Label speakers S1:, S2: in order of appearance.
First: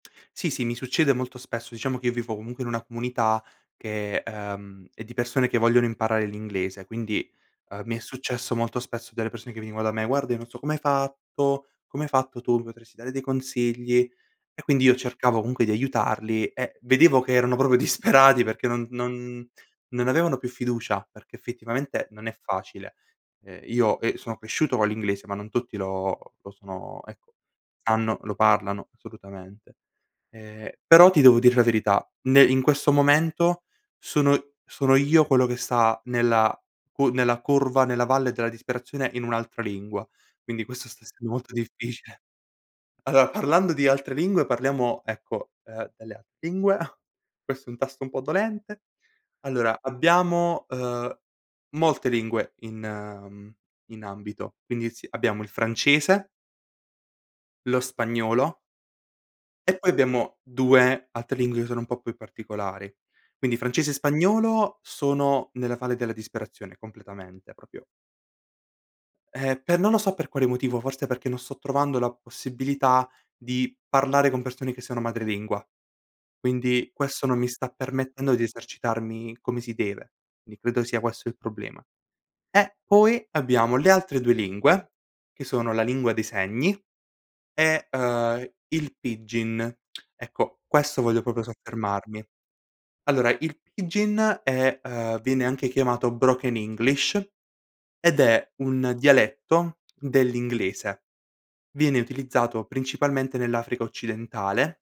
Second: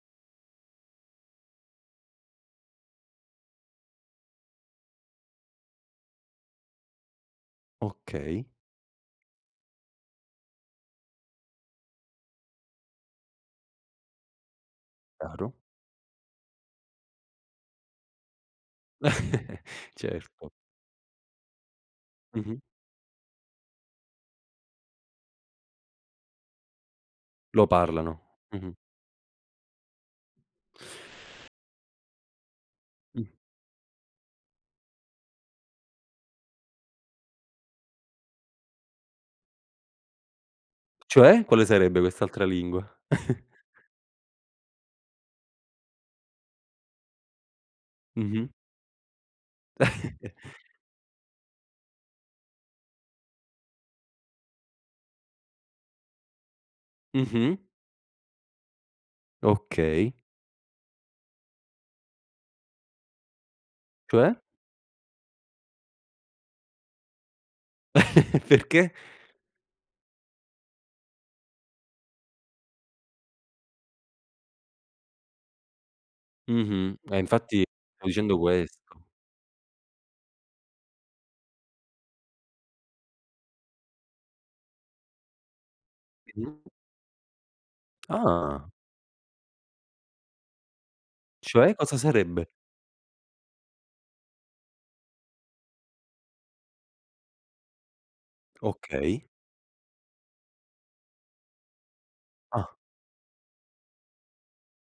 S1: Sì, sì, mi succede molto spesso, diciamo che vivo comunque in una comunità che, ehm, è di persone che vogliono imparare l'inglese, quindi, ehm, mi è
S2: Okay.
S1: successo molto spesso delle persone che venivano da me: "Guarda, io non so come hai fatto come hai fatto tu, mi potresti dare dei consigli". E quindi io cercavo
S2: Chiaro.
S1: comunque di aiutarli, eh, vedevo che erano proprio disperati perché non non non avevano più
S2: Certo.
S1: fiducia, perché effettivamente non è
S2: Mh-mh.
S1: facile. E io, ehm, sono cresciuto con l'inglese, ma non tutti lo lo sono ecco, lo
S2: Lo
S1: sanno, lo
S2: parlano, mh-mh.
S1: parlano assolutamente. Ehm, però ti devo dire la verità, nel in questo
S2: Mh.
S1: momento sono sono io quello che sta nella cu nella curva, nella valle della disperazione in un'altra lingua, quindi questo stesso
S2: Cioè,
S1: molto
S2: quale sarebbe
S1: difficile.
S2: quest'altra lingua?
S1: Allora, parlando di altre lingue parliamo, ecco, ehm, delle altre lingue. Questo è un tasto un po'
S2: Mh-mh.
S1: dolente. Allora, abbiamo, ehm, molte lingue in in ambito. Quindi, sì, abbiamo il francese
S2: Mh-mh.
S1: lo spagnolo e poi
S2: Okay.
S1: abbiamo 2 altre lingue che sono un po' più particolari. Quindi francese e
S2: Cioè?
S1: spagnolo, sono nella valle della disperazione completamente, proprio
S2: Perché?
S1: Ehm, per non lo so per quale motivo, forse perché non sto trovando la possibilità di parlare con persone che sono madrelingua. Quindi,
S2: Mh-mh. Eh,
S1: questo non mi
S2: infatti
S1: sta
S2: sto
S1: permettendo
S2: dicendo
S1: di
S2: questo.
S1: esercitarmi come si deve, quindi credo sia questo il problema. Eh, poi abbiamo le altre 2 lingue, che sono la lingua dei
S2: Mh.
S1: segni e, ehm,
S2: Ah.
S1: il pidgin. Ecco, questo voglio proprio
S2: Cioè? Cosa
S1: soffermarmi.
S2: sarebbe?
S1: Allora, il pidgin è ehm, viene anche chiamato broken english, ed è un
S2: Okay.
S1: dialetto dell'inglese. Viene utilizzato
S2: Ah.
S1: principalmente nell'Africa occidentale.